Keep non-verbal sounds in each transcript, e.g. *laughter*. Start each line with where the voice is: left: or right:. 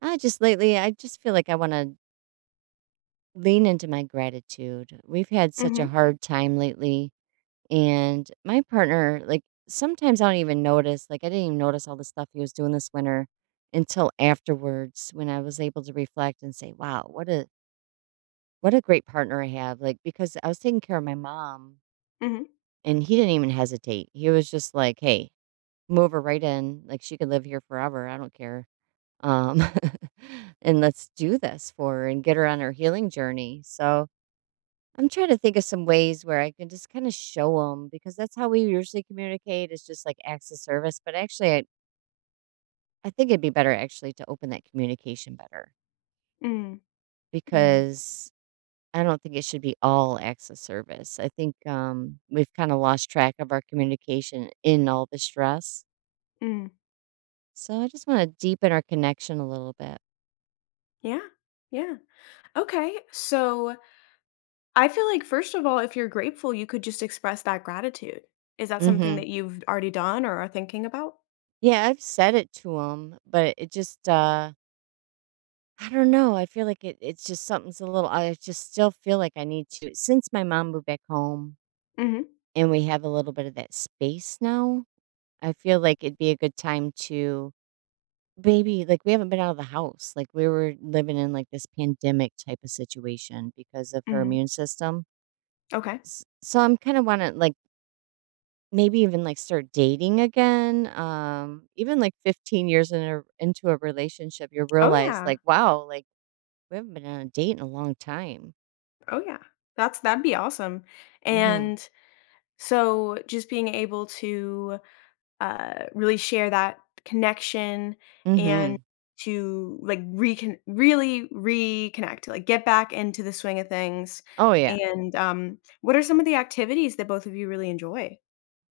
right: I just feel like I want to lean into my gratitude. We've had such a
left: Mhm,
right: hard time lately. And my partner, like, sometimes I don't even notice, like, I didn't even notice all the stuff he was doing this winter until afterwards when I was able to reflect and say, wow, what a great partner I have. Like, because I was taking care of my mom
left: mhm,
right: and he didn't even hesitate. He was just like, hey, move her right in. Like, she could live here forever. I don't care um, *laughs* and let's do this for her and get her on her healing journey. So I'm trying to think of some ways where I can just kind of show them because that's how we usually communicate is just like acts of service. But actually, I think it'd be better actually to open that communication better
left: mm, mm,
right: because I don't think it should be all acts of service. I think we've kind of lost track of our communication in all the stress.
left: mm.
right: So I just want to deepen our connection a little bit.
left: Yeah, yeah. Okay, so I feel like, first of all, if you're grateful, you could just express that gratitude. Is that something
right: Hmm,
left: that you've already done or are thinking about?
right: yeah, I've said it to him, but it just I don't know, I feel like it's just something's a little I just still feel like I need to since my mom moved back home,
left: Mhm,
right: and we have a little bit of that space now, I feel like it'd be a good time to maybe like, we haven't been out of the house, like, we were living in, like, this pandemic type of situation because of her
left: mhm.
right: immune system.
left: Okay.
right: S so I'm kinda wanna, like, maybe even, like, start dating again, even, like, 15 years in a into a relationship, you
left: Oh
right: realize,
left: yeah,
right: like, wow, like, we haven't been on a date in a long time.
left: oh yeah. That'd be awesome.
right: Mhm.
left: And so just being able to really share that connection, and
right: Mhm.
left: to like recon really reconnect, like get back into the swing of things.
right: Oh, yeah.
left: And what are some of the activities that both of you really enjoy?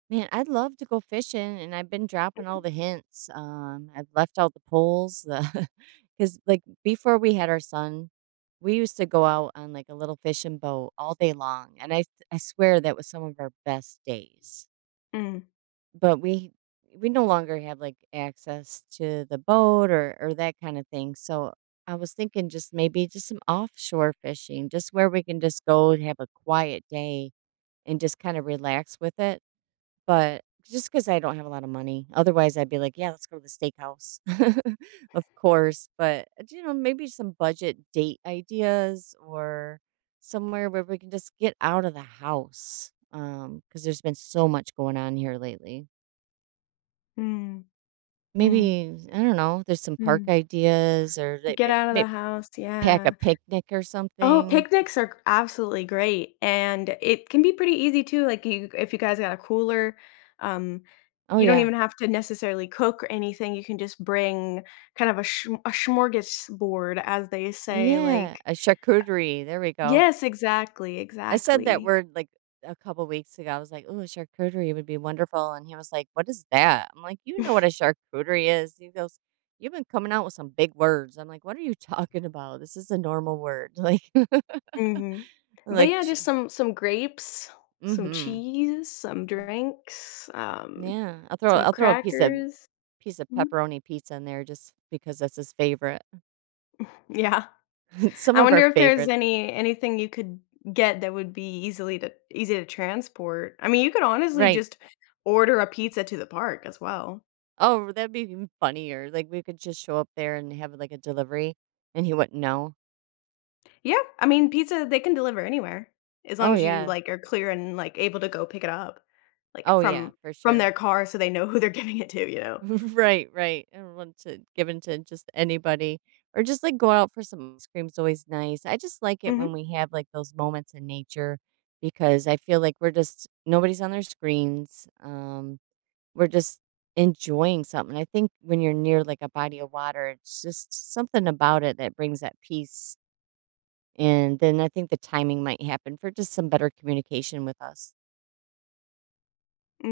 right: Man, I'd love to go fishing, and I've been dropping all the hints, I've left out the poles, the, *laughs* because like, before we had our son, we used to go out on, like, a little fishing boat all day long, and I swear that was some of our best days,
left: Mhm.
right: but we no longer have, like, access to the boat or that kinda thing, so I was thinking just maybe just some offshore fishing, just where we can just go and have a quiet day and just kinda relax with it. But just because I don't have a lot of money, otherwise, I'd be like, "Yeah, let's go to the steakhouse." *laughs* Of course, but, you know, maybe some budget date ideas or somewhere where we can just get out of the house. Because 'cause there's been so much going on here lately.
left: Mm, mm, mm,
right: Maybe, I don't know, there's some park
left: mm.
right: ideas or like
left: Get out of
right: may
left: the house.
right: pack a
left: Yeah.
right: picnic or
left: Oh,
right: something.
left: picnics are absolutely great, and it can be pretty easy too, like, you if you guys got a cooler, um,
right: Oh,
left: you don't
right: yeah.
left: even have to necessarily cook or anything. You can just bring kind of a smorgasbord, as they say,
right: Yeah,
left: like.
right: a charcuterie, there we go.
left: Yes, exactly,
right: I said that
left: exactly.
right: word like a couple weeks ago. I was like, "Oh, charcuterie would be wonderful," and he was like, "What is that?" I'm like, "You know what a
left: *laughs*
right: charcuterie is." He goes, "You've been coming out with some big words." I'm like, "What are you talking about? This is a normal word." *laughs* Like,
left: Mhm.
right: I'm
left: But
right: like,
left: yeah, just some grapes, some
right: mm-hmm,
left: cheese, some drinks,
right: yeah.
left: some
right: I'll throw a piece of
left: crackers. Mhm.
right: pepperoni pizza in there just because that's his favorite.
left: Yeah.
right: *laughs* Some
left: I
right: of our
left: wonder if there's
right: favorites,
left: anything you could get that would be easily to easy to transport. I mean, you could honestly
right: right?
left: just order a pizza to the park as well.
right: Oh, that'd be even funnier. Like we could just show up there and have like a delivery, and he wouldn't know.
left: Yeah, I mean, pizza they can deliver anywhere as
right: Oh
left: long as you
right: yeah.
left: like are clear and like able to go pick it up, like
right: Oh, yeah,
left: from
right: for
left: from
right: sure.
left: their car, so they know who they're *laughs* giving it to. You know.
right: *laughs* Right, right. I don't want to give in to just anybody, or just, like, go out for some ice cream is always nice. I just like it when
left: Mhm.
right: we have, like, those moments in nature because I feel like we're just nobody's on their screens, we're just enjoying something. I think when you're near, like, a body of water, it's just something about it that brings that peace, and then I think the timing might happen for just some better communication with us.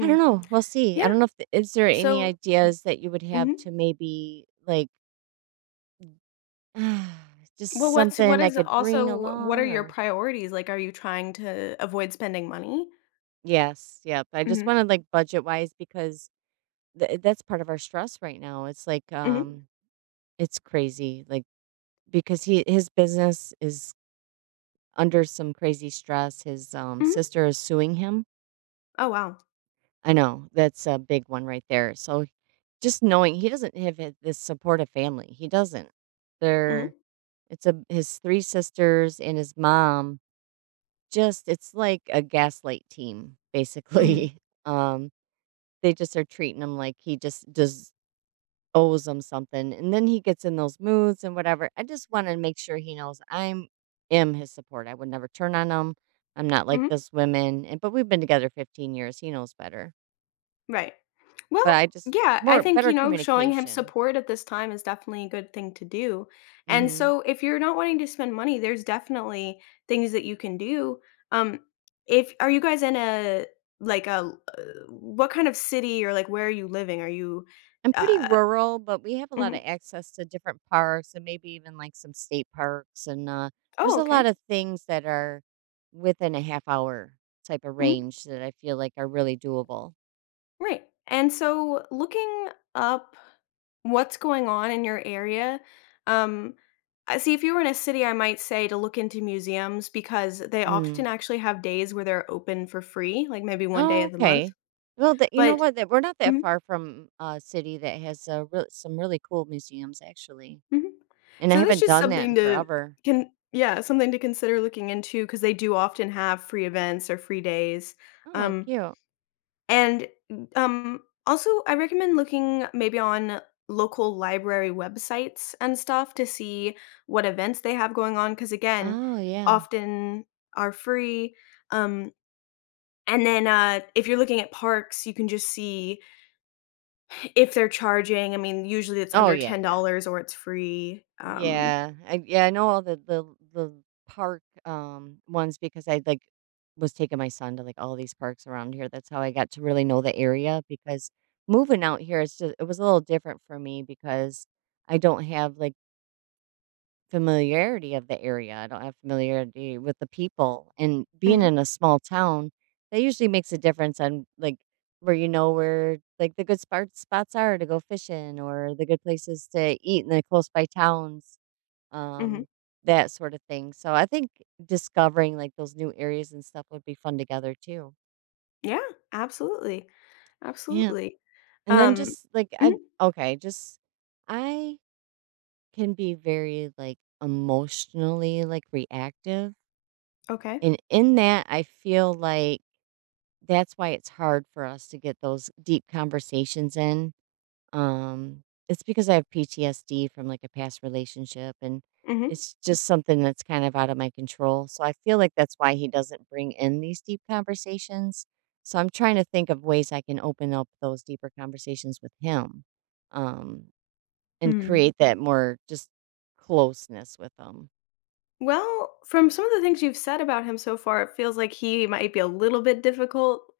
right: I don't know, we'll see. I
left: Yeah.
right: don't know if th is there any
left: So.
right: ideas that you would have
left: Mhm.
right: to maybe, like, *sighs* just
left: Well, what's what
right: something I
left: is
right: could bring
left: also what are
right: along
left: your
right: or.
left: priorities? Like, are you trying to avoid spending money?
right: Yes, yep, I just
left: Mhm.
right: wanted like, budget-wise because that's part of our stress right now,
left: Mhm.
right: it's crazy, like, because he his business is under some crazy stress, his,
left: Mhm.
right: sister is suing him.
left: Oh wow.
right: I know, that's a big one right there, so just knowing he doesn't have hi this supportive family, he doesn't.
left: Mhm.
right: They're It's a his 3 sisters and his mom. Just it's like a gaslight team,
left: Mhm.
right: basically. *laughs* Um, they just are treating him like he just does owes them something, and then he gets in those moods and whatever. I just wanna make sure he knows I'm am his support. I would never turn on him. I'm not like
left: Mhm.
right: those women, and but we've been together 15 years. He knows better.
left: Right.
right: But
left: Well,
right: I just
left: yeah, I
right: more
left: think,
right: better
left: showing him
right: communication.
left: support at this time is definitely a good thing to do. And
right: Mhm.
left: so if you're not wanting to spend money, there's definitely things that you can do. Um if are you guys in a like a uh, what kind of city, or where are you living? Are you
right: I'm pretty
left: uh
right: rural, but we have a lot
left: mhm.
right: of access to different parks and maybe even like some state parks. And there's
left: Oh,
right: a lot
left: okay.
right: of things that are within a half hour type of
left: Mhm.
right: range that I feel like are really doable.
left: Right. And so looking up what's going on in your area. Um, I see, if you were in a city, I might say to look into museums because they often
right: Mm.
left: actually have days where they're open for free, like maybe one day
right: Oh,
left: of the month.
right: okay. Well, that you know
left: But
right: what? That we're not that
left: mhm,
right: far from a city that has real some really cool museums, actually.
left: mhm.
right: And I
left: So that's
right: haven't
left: just
right: done that
left: something
right: in
left: to
right: forever.
left: can yeah, something to consider looking into because they do often have free events or free days.
right: Oh,
left: Um,
right: cute.
left: And, um, also, I recommend looking maybe on local library websites and stuff to see what events they have going on. Because again,
right: Oh, yeah.
left: often are free, um, and then, if you're looking at parks, you can just see if they're charging. I mean, usually it's
right: Oh,
left: under
right: yeah, yeah.
left: $10 or it's free.
right: Yeah, I know all the park ones because I, like, was taking my son to, like, all these parks around here, that's how I got to really know the area because moving out here is ju it was a little different for me because I don't have, like, familiarity of the area, I don't have familiarity with the people, and being
left: Mhm,
right: in a small town, that usually makes a difference on, like, where you know where, like, the good spots are to go fishing or the good places to eat in the close by towns
left: mhm.
right: um, that sort of thing. So I think discovering like those new areas and stuff would be fun together too.
left: Yeah, absolutely,
right: Yeah.
left: absolutely.
right: And then
left: Um
right: just like
left: mhm,
right: I okay, just I can be very like emotionally like reactive.
left: okay.
right: And in that I feel like that's why it's hard for us to get those deep conversations in. It's because I have PTSD from like a past relationship and
left: Mhm,
right: it's just something that's kind of out of my control. So I feel like that's why he doesn't bring in these deep conversations. So I'm trying to think of ways I can open up those deeper conversations with him, um, and
left: hmm.
right: create that more just closeness with him.
left: Well, from some of the things you've said about him so far, it feels like he might be a little bit difficult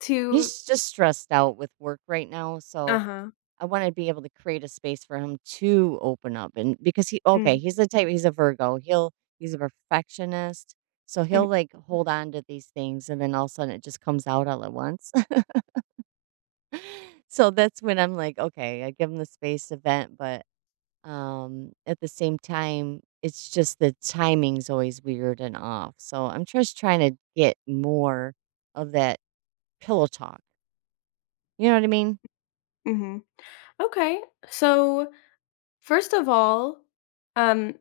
left: to.
right: He's just stressed out with work right now. So
left: Uh-huh.
right: I want to be able to create a space for him to open up and
left: Mm,
right: he's the type, he's a Virgo. He's a perfectionist. So
left: mhm,
right: he'll like hold on to these things and then all of a sudden it just comes out all at once. *laughs* So that's when I'm like, okay, I give him the space to vent, but at the same time it's just the timing's always weird and off. So I'm just trying to get more of that pillow talk. You know what I mean?
left: mhm. Okay, so first of all, um,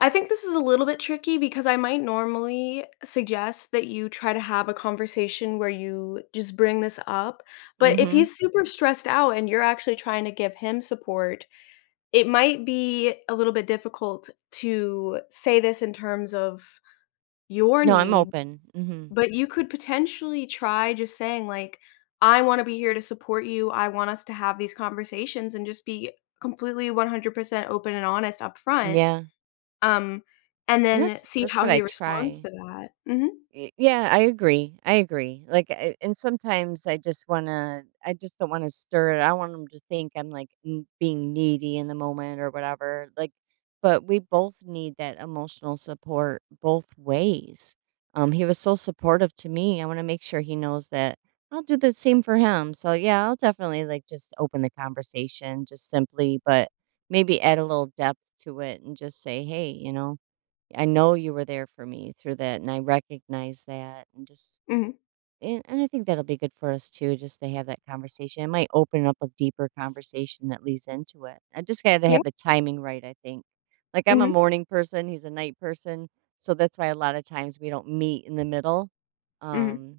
left: I think this is a little bit tricky, because I might normally suggest that you try to have a conversation where you just bring this up, but if
right: Mhm.
left: he's super stressed out and you're actually trying to give him support, it might be a little bit difficult to say this in terms of your
right: No, I'm
left: needs,
right: open. Mhm.
left: but you could potentially try just saying like, "I wanna be here to support you, I want us to have these conversations," and just be completely 100% open and honest upfront,
right: Yeah.
left: um, and
right: And
left: then
right: that's
left: see
right: that's
left: how
right: what I
left: he responds
right: try.
left: to that. Mhm,
right: Y Yeah, I agree, I agree. Like, I and sometimes I just wanna I just don't wanna stir it. I want them to think I'm, like, n being needy in the moment or whatever, like but we both need that emotional support both ways. He was so supportive to me, I wanna make sure he knows that I'll do the same for him. So, yeah, I'll definitely, like, just open the conversation just simply, but maybe add a little depth to it and just say, "Hey," you know? I know you were there for me through that, and I recognize that, and just
left: mhm,
right: and I think that'll be good for us too, just to have that conversation. It might open up a deeper conversation that leads into it. I just got to
left: yeah,
right: have the timing right. I think, like I'm a
left: mhm,
right: morning person, he's a night person, so that's why a lot of times we don't meet in the middle.
left: mhm.
right: Um,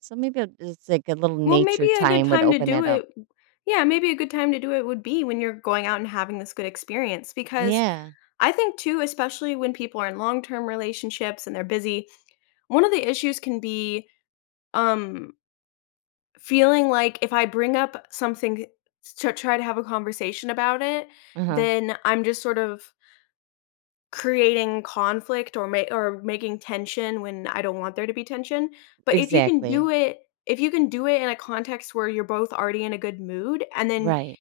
right: so maybe I'll just like a little
left: Well,
right: nature
left: maybe a good
right: time would
left: time to
right: open
left: do
right: that up.
left: it yeah, maybe a good time to do it would be when you're going out and having this good experience, because
right: Yeah.
left: I think, too, especially when people are in long-term relationships and they're busy, one of the issues can be, Um, feeling like if I bring up something to try to have a conversation about it,
right: Uh huh.
left: then I'm just sort of creating conflict, or ma or making tension when I don't want there to be tension. But if you can
right: Exactly.
left: do it if you can do it in a context where you're both already in a good mood, and then
right: Right.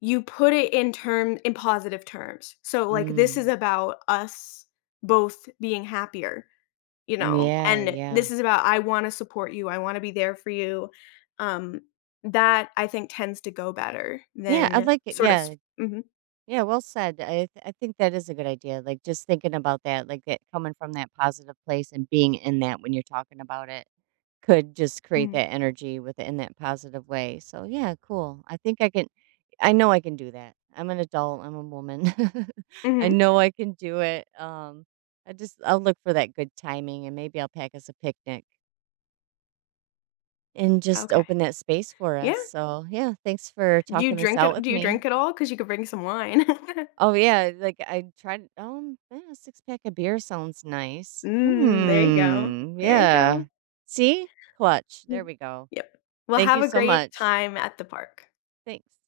left: you put it in positive terms. So, like, this is
right: Mm.
left: about us both being happier. You know,
right: Yeah.
left: and
right: Yeah.
left: this is about, I wanna support you, I wanna be there for you. Um, that I think tends to go better
right: Yeah. I'd
left: than
right: like it.
left: sort of s
right: Yeah.
left: Mhm,
right: Yeah, well said. I think that is a good idea. Like just thinking about that, like that coming from that positive place and being in that when you're talking about it could just create
left: mhm,
right: that energy within that positive way. So yeah, cool. I think I can I know I can do that. I'm an adult, I'm a woman. *laughs* I
left: mhm.
right: know I can do it. I just I'll look for that good timing and maybe I'll pack us a picnic and just
left: Okay.
right: open that space for
left: Yeah.
right: us. So yeah, thanks for
left: Do you
right: talking this
left: drink
right: out
left: it?
right: with
left: Do you
right: me.
left: drink at all? Because you could bring some wine. *laughs*
right: Oh, yeah, like, I tried yeah, a six pack of beer sounds nice.
left: Mm, there you go.
right: Mhm. Hmm,
left: There you
right: yeah.
left: go.
right: See? Clutch, there
left: Mm.
right: we go.
left: Yep. Well,
right: Thank
left: have
right: you
left: a
right: so
left: great
right: much.
left: time at the park.
right: Thanks.